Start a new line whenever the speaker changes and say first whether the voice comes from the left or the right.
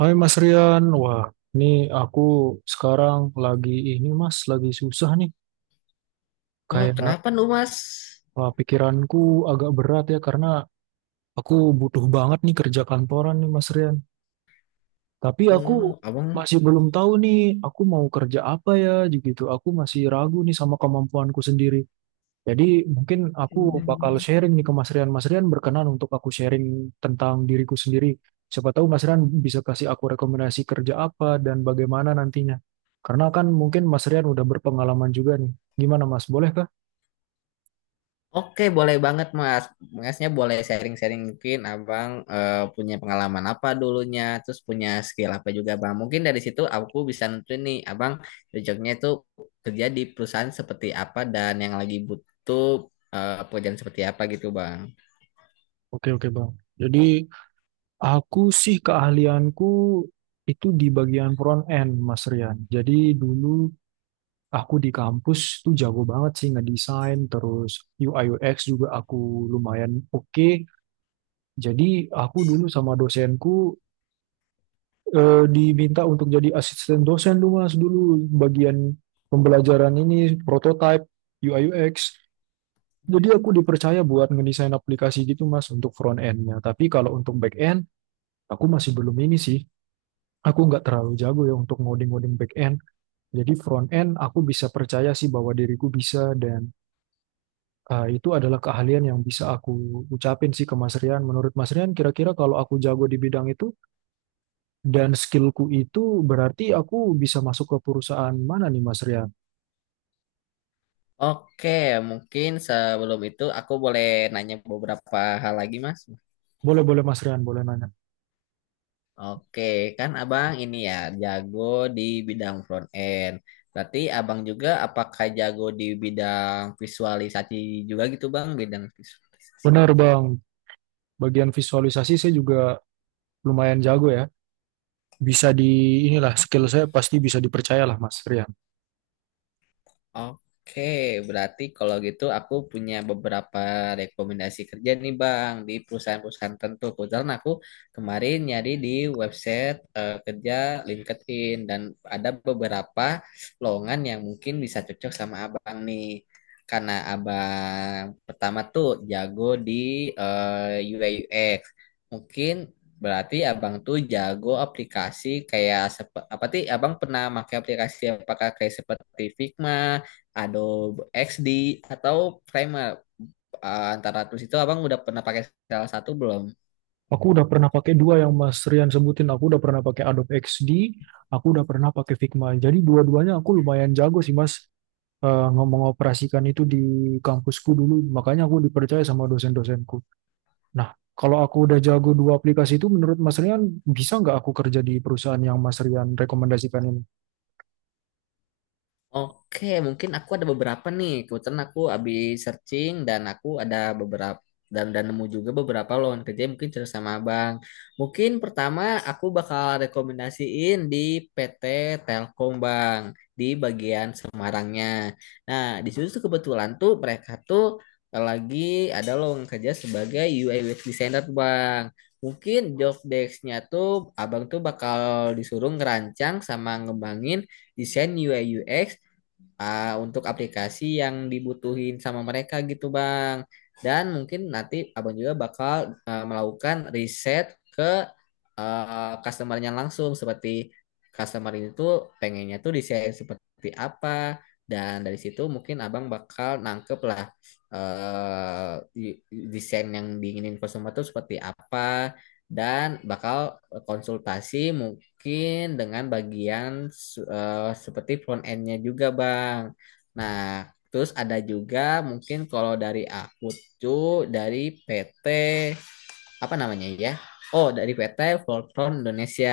right: Hai Mas Rian, wah ini aku sekarang lagi ini Mas, lagi susah nih.
left: Oh,
right: Kayak
left: kenapa lu, Mas?
right: wah, pikiranku agak berat ya karena aku butuh banget nih kerja kantoran nih Mas Rian. Tapi aku
left: Hmm, abang.
right: masih belum tahu nih aku mau kerja apa ya gitu. Aku masih ragu nih sama kemampuanku sendiri. Jadi mungkin aku bakal sharing nih ke Mas Rian. Mas Rian berkenan untuk aku sharing tentang diriku sendiri. Siapa tahu Mas Rian bisa kasih aku rekomendasi kerja apa dan bagaimana nantinya. Karena kan mungkin Mas Rian udah berpengalaman juga nih. Gimana Mas, boleh kah?
left: Oke, boleh banget, Mas. Masnya boleh sharing-sharing mungkin abang punya pengalaman apa dulunya, terus punya skill apa juga, Bang. Mungkin dari situ aku bisa nentuin nih, abang cocoknya itu kerja di perusahaan seperti apa dan yang lagi butuh pekerjaan seperti apa gitu, Bang.
right: Oke, oke Bang. Jadi aku sih keahlianku itu di bagian front end Mas Rian. Jadi dulu aku di kampus tuh jago banget sih ngedesain, terus UI UX juga aku lumayan oke. Jadi aku dulu sama dosenku diminta untuk jadi asisten dosen dulu mas dulu bagian pembelajaran ini prototype UI UX. Jadi aku dipercaya buat ngedesain aplikasi gitu mas untuk front endnya. Tapi kalau untuk back end aku masih belum ini sih. Aku nggak terlalu jago ya untuk ngoding-ngoding back end. Jadi front end aku bisa percaya sih bahwa diriku bisa dan itu adalah keahlian yang bisa aku ucapin sih ke Mas Rian. Menurut Mas Rian kira-kira kalau aku jago di bidang itu dan skillku itu berarti aku bisa masuk ke perusahaan mana nih Mas Rian?
left: Oke, mungkin sebelum itu aku boleh nanya beberapa hal lagi, Mas.
right: Boleh, boleh Mas Rian, boleh nanya.
left: Oke, kan abang ini ya jago di bidang front end. Berarti abang juga apakah jago di bidang visualisasi juga gitu bang?
right: Benar Bang, bagian visualisasi saya juga lumayan jago ya. Inilah skill saya, pasti bisa dipercaya lah Mas Rian.
left: Oke, berarti kalau gitu aku punya beberapa rekomendasi kerja nih Bang di perusahaan-perusahaan tertentu. Kebetulan aku kemarin nyari di website kerja LinkedIn dan ada beberapa lowongan yang mungkin bisa cocok sama Abang nih. Karena Abang pertama tuh jago di UI UX. Mungkin berarti Abang tuh jago aplikasi kayak apa sih? Abang pernah pakai aplikasi apakah kayak seperti Figma, Adobe XD, atau Premiere? Antara tools itu Abang udah pernah pakai salah satu belum?
right: Aku udah pernah pakai dua yang Mas Rian sebutin. Aku udah pernah pakai Adobe XD, aku udah pernah pakai Figma. Jadi dua-duanya aku lumayan jago sih Mas. Ngomong operasikan itu di kampusku dulu. Makanya aku dipercaya sama dosen-dosenku. Nah, kalau aku udah jago dua aplikasi itu, menurut Mas Rian, bisa nggak aku kerja di perusahaan yang Mas Rian rekomendasikan ini?
left: Oke, mungkin aku ada beberapa nih. Kebetulan aku habis searching dan aku ada beberapa dan nemu juga beberapa lowongan kerja yang mungkin cerita sama Abang. Mungkin pertama aku bakal rekomendasiin di PT Telkom Bang di bagian Semarangnya. Nah, di situ tuh kebetulan tuh mereka tuh lagi ada lowongan kerja sebagai UI UX designer tuh, Bang. Mungkin job desk-nya tuh Abang tuh bakal disuruh ngerancang sama ngembangin desain UI UX untuk aplikasi yang dibutuhin sama mereka gitu Bang. Dan mungkin nanti Abang juga bakal melakukan riset ke customernya langsung, seperti customer itu pengennya tuh desain seperti apa. Dan dari situ mungkin Abang bakal nangkep lah eh, di- desain yang diinginin customer tuh seperti apa dan bakal konsultasi mungkin dengan bagian seperti front end-nya juga, Bang. Nah, terus ada juga mungkin kalau dari aku tuh dari PT apa namanya ya? Oh, dari PT Voltron Indonesia.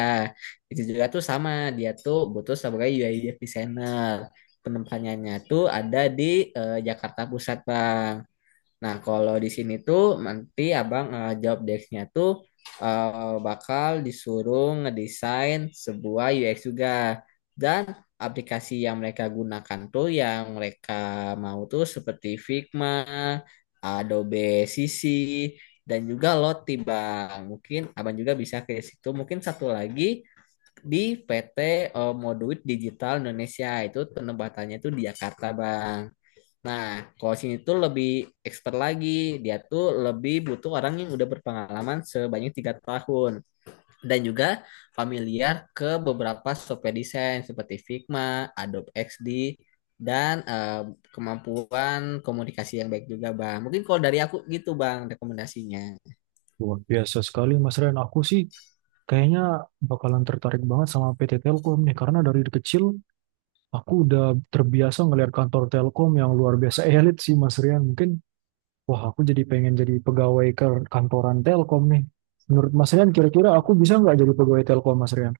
left: Itu juga tuh sama, dia tuh butuh sebagai UI UX designer. Penempatannya tuh ada di Jakarta Pusat, Bang. Nah, kalau di sini tuh nanti Abang job desk-nya tuh bakal disuruh ngedesain sebuah UX juga. Dan aplikasi yang mereka gunakan tuh yang mereka mau tuh seperti Figma, Adobe CC, dan juga Lottie, Bang. Mungkin Abang juga bisa ke situ. Mungkin satu lagi di PT Moduit Digital Indonesia, itu penempatannya tuh di Jakarta, Bang. Nah, coaching itu lebih expert lagi. Dia tuh lebih butuh orang yang udah berpengalaman sebanyak 3 tahun dan juga familiar ke beberapa software desain seperti Figma, Adobe XD, dan kemampuan komunikasi yang baik juga, Bang. Mungkin kalau dari aku gitu, Bang, rekomendasinya.
right: Luar biasa sekali, Mas Rian. Aku sih kayaknya bakalan tertarik banget sama PT Telkom nih, karena dari kecil aku udah terbiasa ngelihat kantor Telkom yang luar biasa elit sih, Mas Rian. Mungkin, wah aku jadi pengen jadi pegawai kantoran Telkom nih. Menurut Mas Rian, kira-kira aku bisa nggak jadi pegawai Telkom, Mas Rian?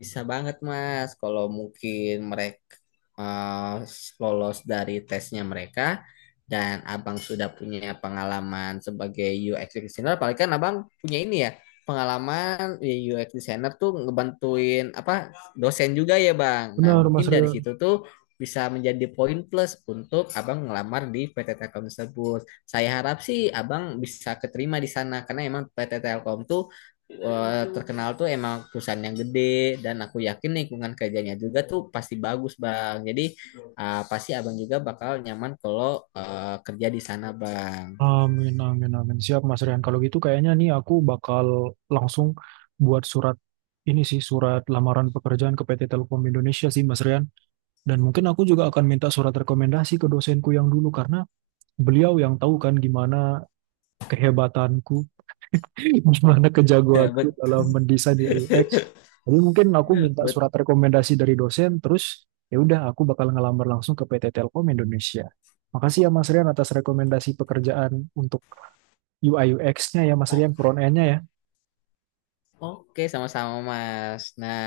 left: Bisa banget Mas, kalau mungkin mereka lolos dari tesnya mereka dan Abang sudah punya pengalaman sebagai UX designer, apalagi kan Abang punya ini ya, pengalaman ya, UX designer tuh ngebantuin apa dosen juga ya Bang. Nah,
right: Benar, Mas
left: mungkin dari
right: Rian.
left: situ tuh bisa menjadi poin plus untuk Abang ngelamar di PT Telkom tersebut. Saya harap sih Abang bisa keterima di sana karena emang PT Telkom tuh terkenal tuh emang perusahaan yang gede, dan aku yakin lingkungan kerjanya juga tuh pasti bagus bang. Jadi pasti abang juga bakal nyaman kalau kerja di sana bang.
right: Amin, amin, amin. Siap, Mas Rian. Kalau gitu kayaknya nih aku bakal langsung buat surat ini sih, surat lamaran pekerjaan ke PT Telkom Indonesia sih, Mas Rian. Dan mungkin aku juga akan minta surat rekomendasi ke dosenku yang dulu, karena beliau yang tahu kan gimana kehebatanku, gimana kejagoanku
left: bet
right: dalam mendesain UX. Jadi mungkin aku minta
left: bet
right: surat rekomendasi dari dosen, terus ya udah aku bakal ngelamar langsung ke PT Telkom Indonesia. Makasih ya Mas Rian atas rekomendasi pekerjaan untuk UI UX-nya ya Mas
left: O-
right: Rian, front end-nya ya.
left: oke, sama-sama mas. Nah,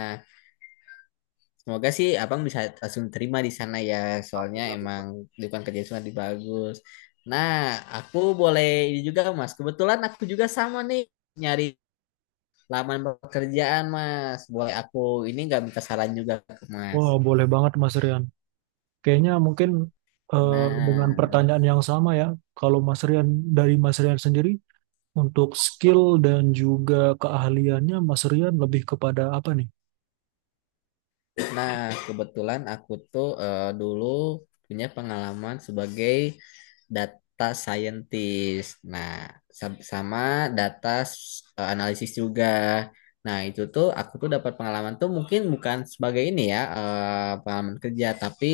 left: semoga sih abang bisa langsung terima di sana ya,
right: Amin,
left: soalnya
right: amin,
left: emang
right: Mas.
left: lingkungan kerja sana bagus. Nah, aku boleh ini juga mas, kebetulan aku juga sama nih, nyari laman pekerjaan mas. Boleh aku ini nggak minta saran juga ke mas?
right: Wah, boleh banget Mas Rian. Kayaknya mungkin dengan
left: Nah,
right: pertanyaan yang sama ya, kalau Mas Rian dari Mas Rian sendiri, untuk skill dan juga keahliannya Mas Rian lebih kepada apa nih?
left: nah, kebetulan aku tuh dulu punya pengalaman sebagai data scientist. Nah, sama analisis juga. Nah, itu tuh aku tuh dapat pengalaman tuh mungkin bukan sebagai ini ya, pengalaman kerja, tapi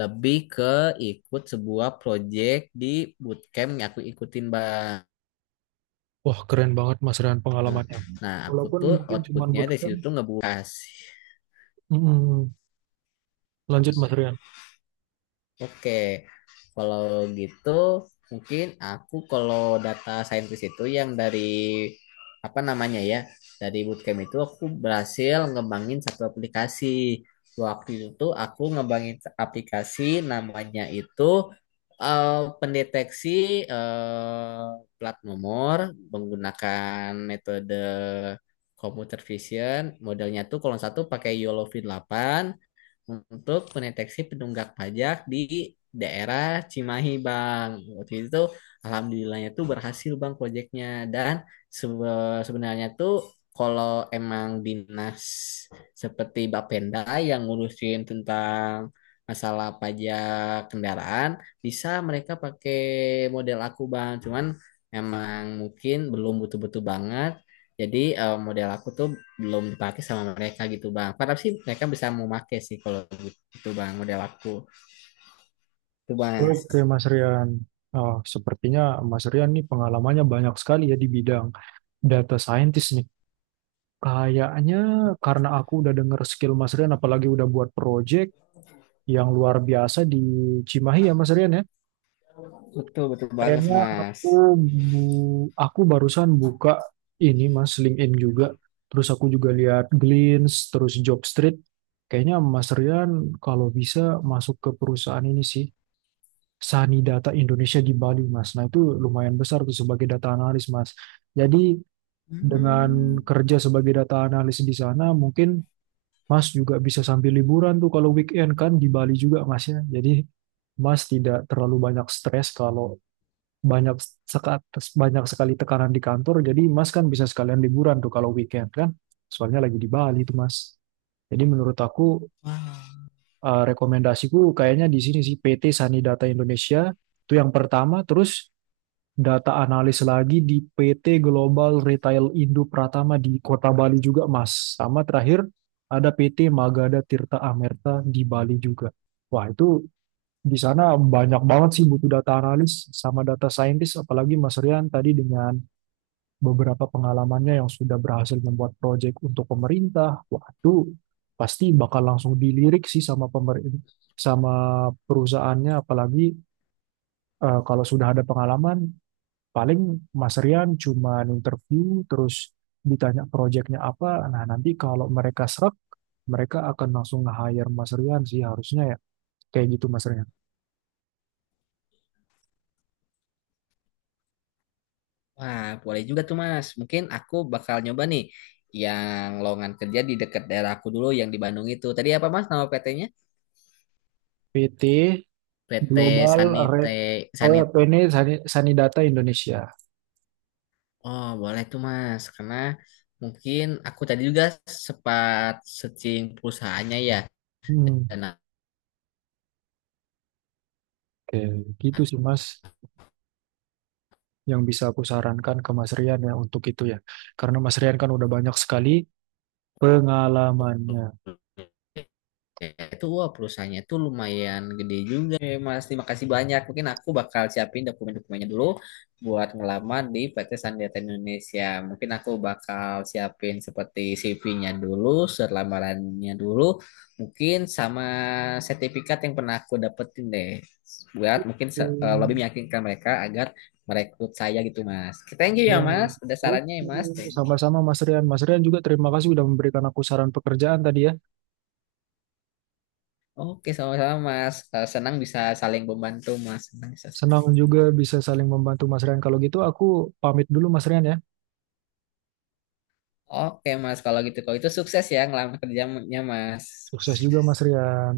left: lebih ke ikut sebuah project di bootcamp yang aku ikutin, Bang.
right: Wah, keren banget Mas Rian pengalamannya.
left: Nah, aku
right: Walaupun
left: tuh
right: mungkin cuma
left: outputnya dari situ
right: bootcamp.
left: tuh ngebuat
right: Mm-mm. Lanjut Mas Rian.
left: oke, kalau gitu mungkin aku kalau data scientist itu yang dari apa namanya ya, dari bootcamp itu aku berhasil ngembangin satu aplikasi. Waktu itu aku ngembangin aplikasi namanya itu pendeteksi eh, plat nomor menggunakan metode computer vision. Modelnya tuh kalau satu pakai yolovin delapan untuk mendeteksi penunggak pajak di daerah Cimahi, Bang. Waktu itu alhamdulillahnya tuh berhasil, Bang, proyeknya. Dan sebenarnya tuh kalau emang dinas seperti Bapenda yang ngurusin tentang masalah pajak kendaraan, bisa mereka pakai model aku, Bang. Cuman emang mungkin belum butuh-butuh banget. Jadi model aku tuh belum dipakai sama mereka gitu bang. Padahal sih mereka bisa mau pakai sih kalau gitu bang model aku. Itu mas,
right: Oke Mas Rian. Ah, sepertinya Mas Rian nih pengalamannya banyak sekali ya di bidang data scientist nih. Kayaknya karena aku udah denger skill Mas Rian, apalagi udah buat project yang luar biasa di Cimahi ya Mas Rian ya.
left: betul betul banget sih,
right: Kayaknya
left: mas.
right: aku barusan buka ini Mas LinkedIn juga. Terus aku juga lihat Glints, terus Jobstreet. Kayaknya Mas Rian kalau bisa masuk ke perusahaan ini sih. Sani Data Indonesia di Bali Mas. Nah itu lumayan besar tuh sebagai data analis Mas. Jadi dengan
left: Hmm.
right: kerja sebagai data analis di sana mungkin Mas juga bisa sambil liburan tuh kalau weekend kan di Bali juga Mas ya. Jadi Mas tidak terlalu banyak stres kalau banyak seka- banyak sekali tekanan di kantor. Jadi Mas kan bisa sekalian liburan tuh kalau weekend kan. Soalnya lagi di Bali tuh Mas. Jadi menurut aku
left: Wah,
right: rekomendasiku kayaknya di sini sih PT Sanidata Indonesia itu yang pertama. Terus data analis lagi di PT Global Retail Indo Pratama di Kota Bali juga, Mas. Sama terakhir ada PT Magada Tirta Amerta di Bali juga. Wah, itu di sana banyak banget sih butuh data analis sama data scientist, apalagi Mas Rian tadi dengan beberapa pengalamannya yang sudah berhasil membuat proyek untuk pemerintah. Wah, itu pasti bakal langsung dilirik sih sama pemerintah sama perusahaannya apalagi kalau sudah ada pengalaman. Paling Mas Rian cuma interview terus ditanya proyeknya apa. Nah, nanti kalau mereka serak, mereka akan langsung nge-hire Mas Rian sih harusnya ya. Kayak gitu Mas Rian.
left: wah, boleh juga tuh mas. Mungkin aku bakal nyoba nih yang lowongan kerja di dekat daerah aku dulu yang di Bandung itu. Tadi apa mas nama PT-nya?
right: PT
left: PT
right: Global Red.
left: Sanite
right: Oh ya,
left: Sanit.
right: PNI Sani, Sanidata Indonesia.
left: Oh boleh tuh mas, karena mungkin aku tadi juga sempat searching perusahaannya ya
right: Hmm,
left: dan
right: oke, gitu sih Mas yang bisa aku sarankan ke Mas Rian ya untuk itu ya. Karena Mas Rian kan udah banyak sekali pengalamannya.
left: ya, itu wah perusahaannya itu lumayan gede juga ya Mas. Terima kasih banyak. Mungkin aku bakal siapin dokumen-dokumennya dulu buat ngelamar di PT Sandiata Indonesia. Mungkin aku bakal siapin seperti CV-nya dulu, surat lamarannya dulu, mungkin sama sertifikat yang pernah aku dapetin deh. Buat mungkin lebih
right: Hmm.
left: meyakinkan mereka agar merekrut saya gitu Mas. Oke, thank you ya
right: Oh,
left: Mas, ada sarannya ya
right: Oke,
left: Mas. Thank you.
right: sama-sama Mas Rian. Mas Rian juga terima kasih sudah memberikan aku saran pekerjaan tadi ya.
left: Oke, sama-sama Mas. Senang bisa saling membantu Mas. Senang bisa
right: Senang juga bisa saling membantu Mas Rian. Kalau gitu aku pamit dulu Mas Rian ya.
left: Oke Mas, kalau gitu. Kalau itu sukses ya ngelamar kerjanya Mas.
right: Sukses juga Mas Rian.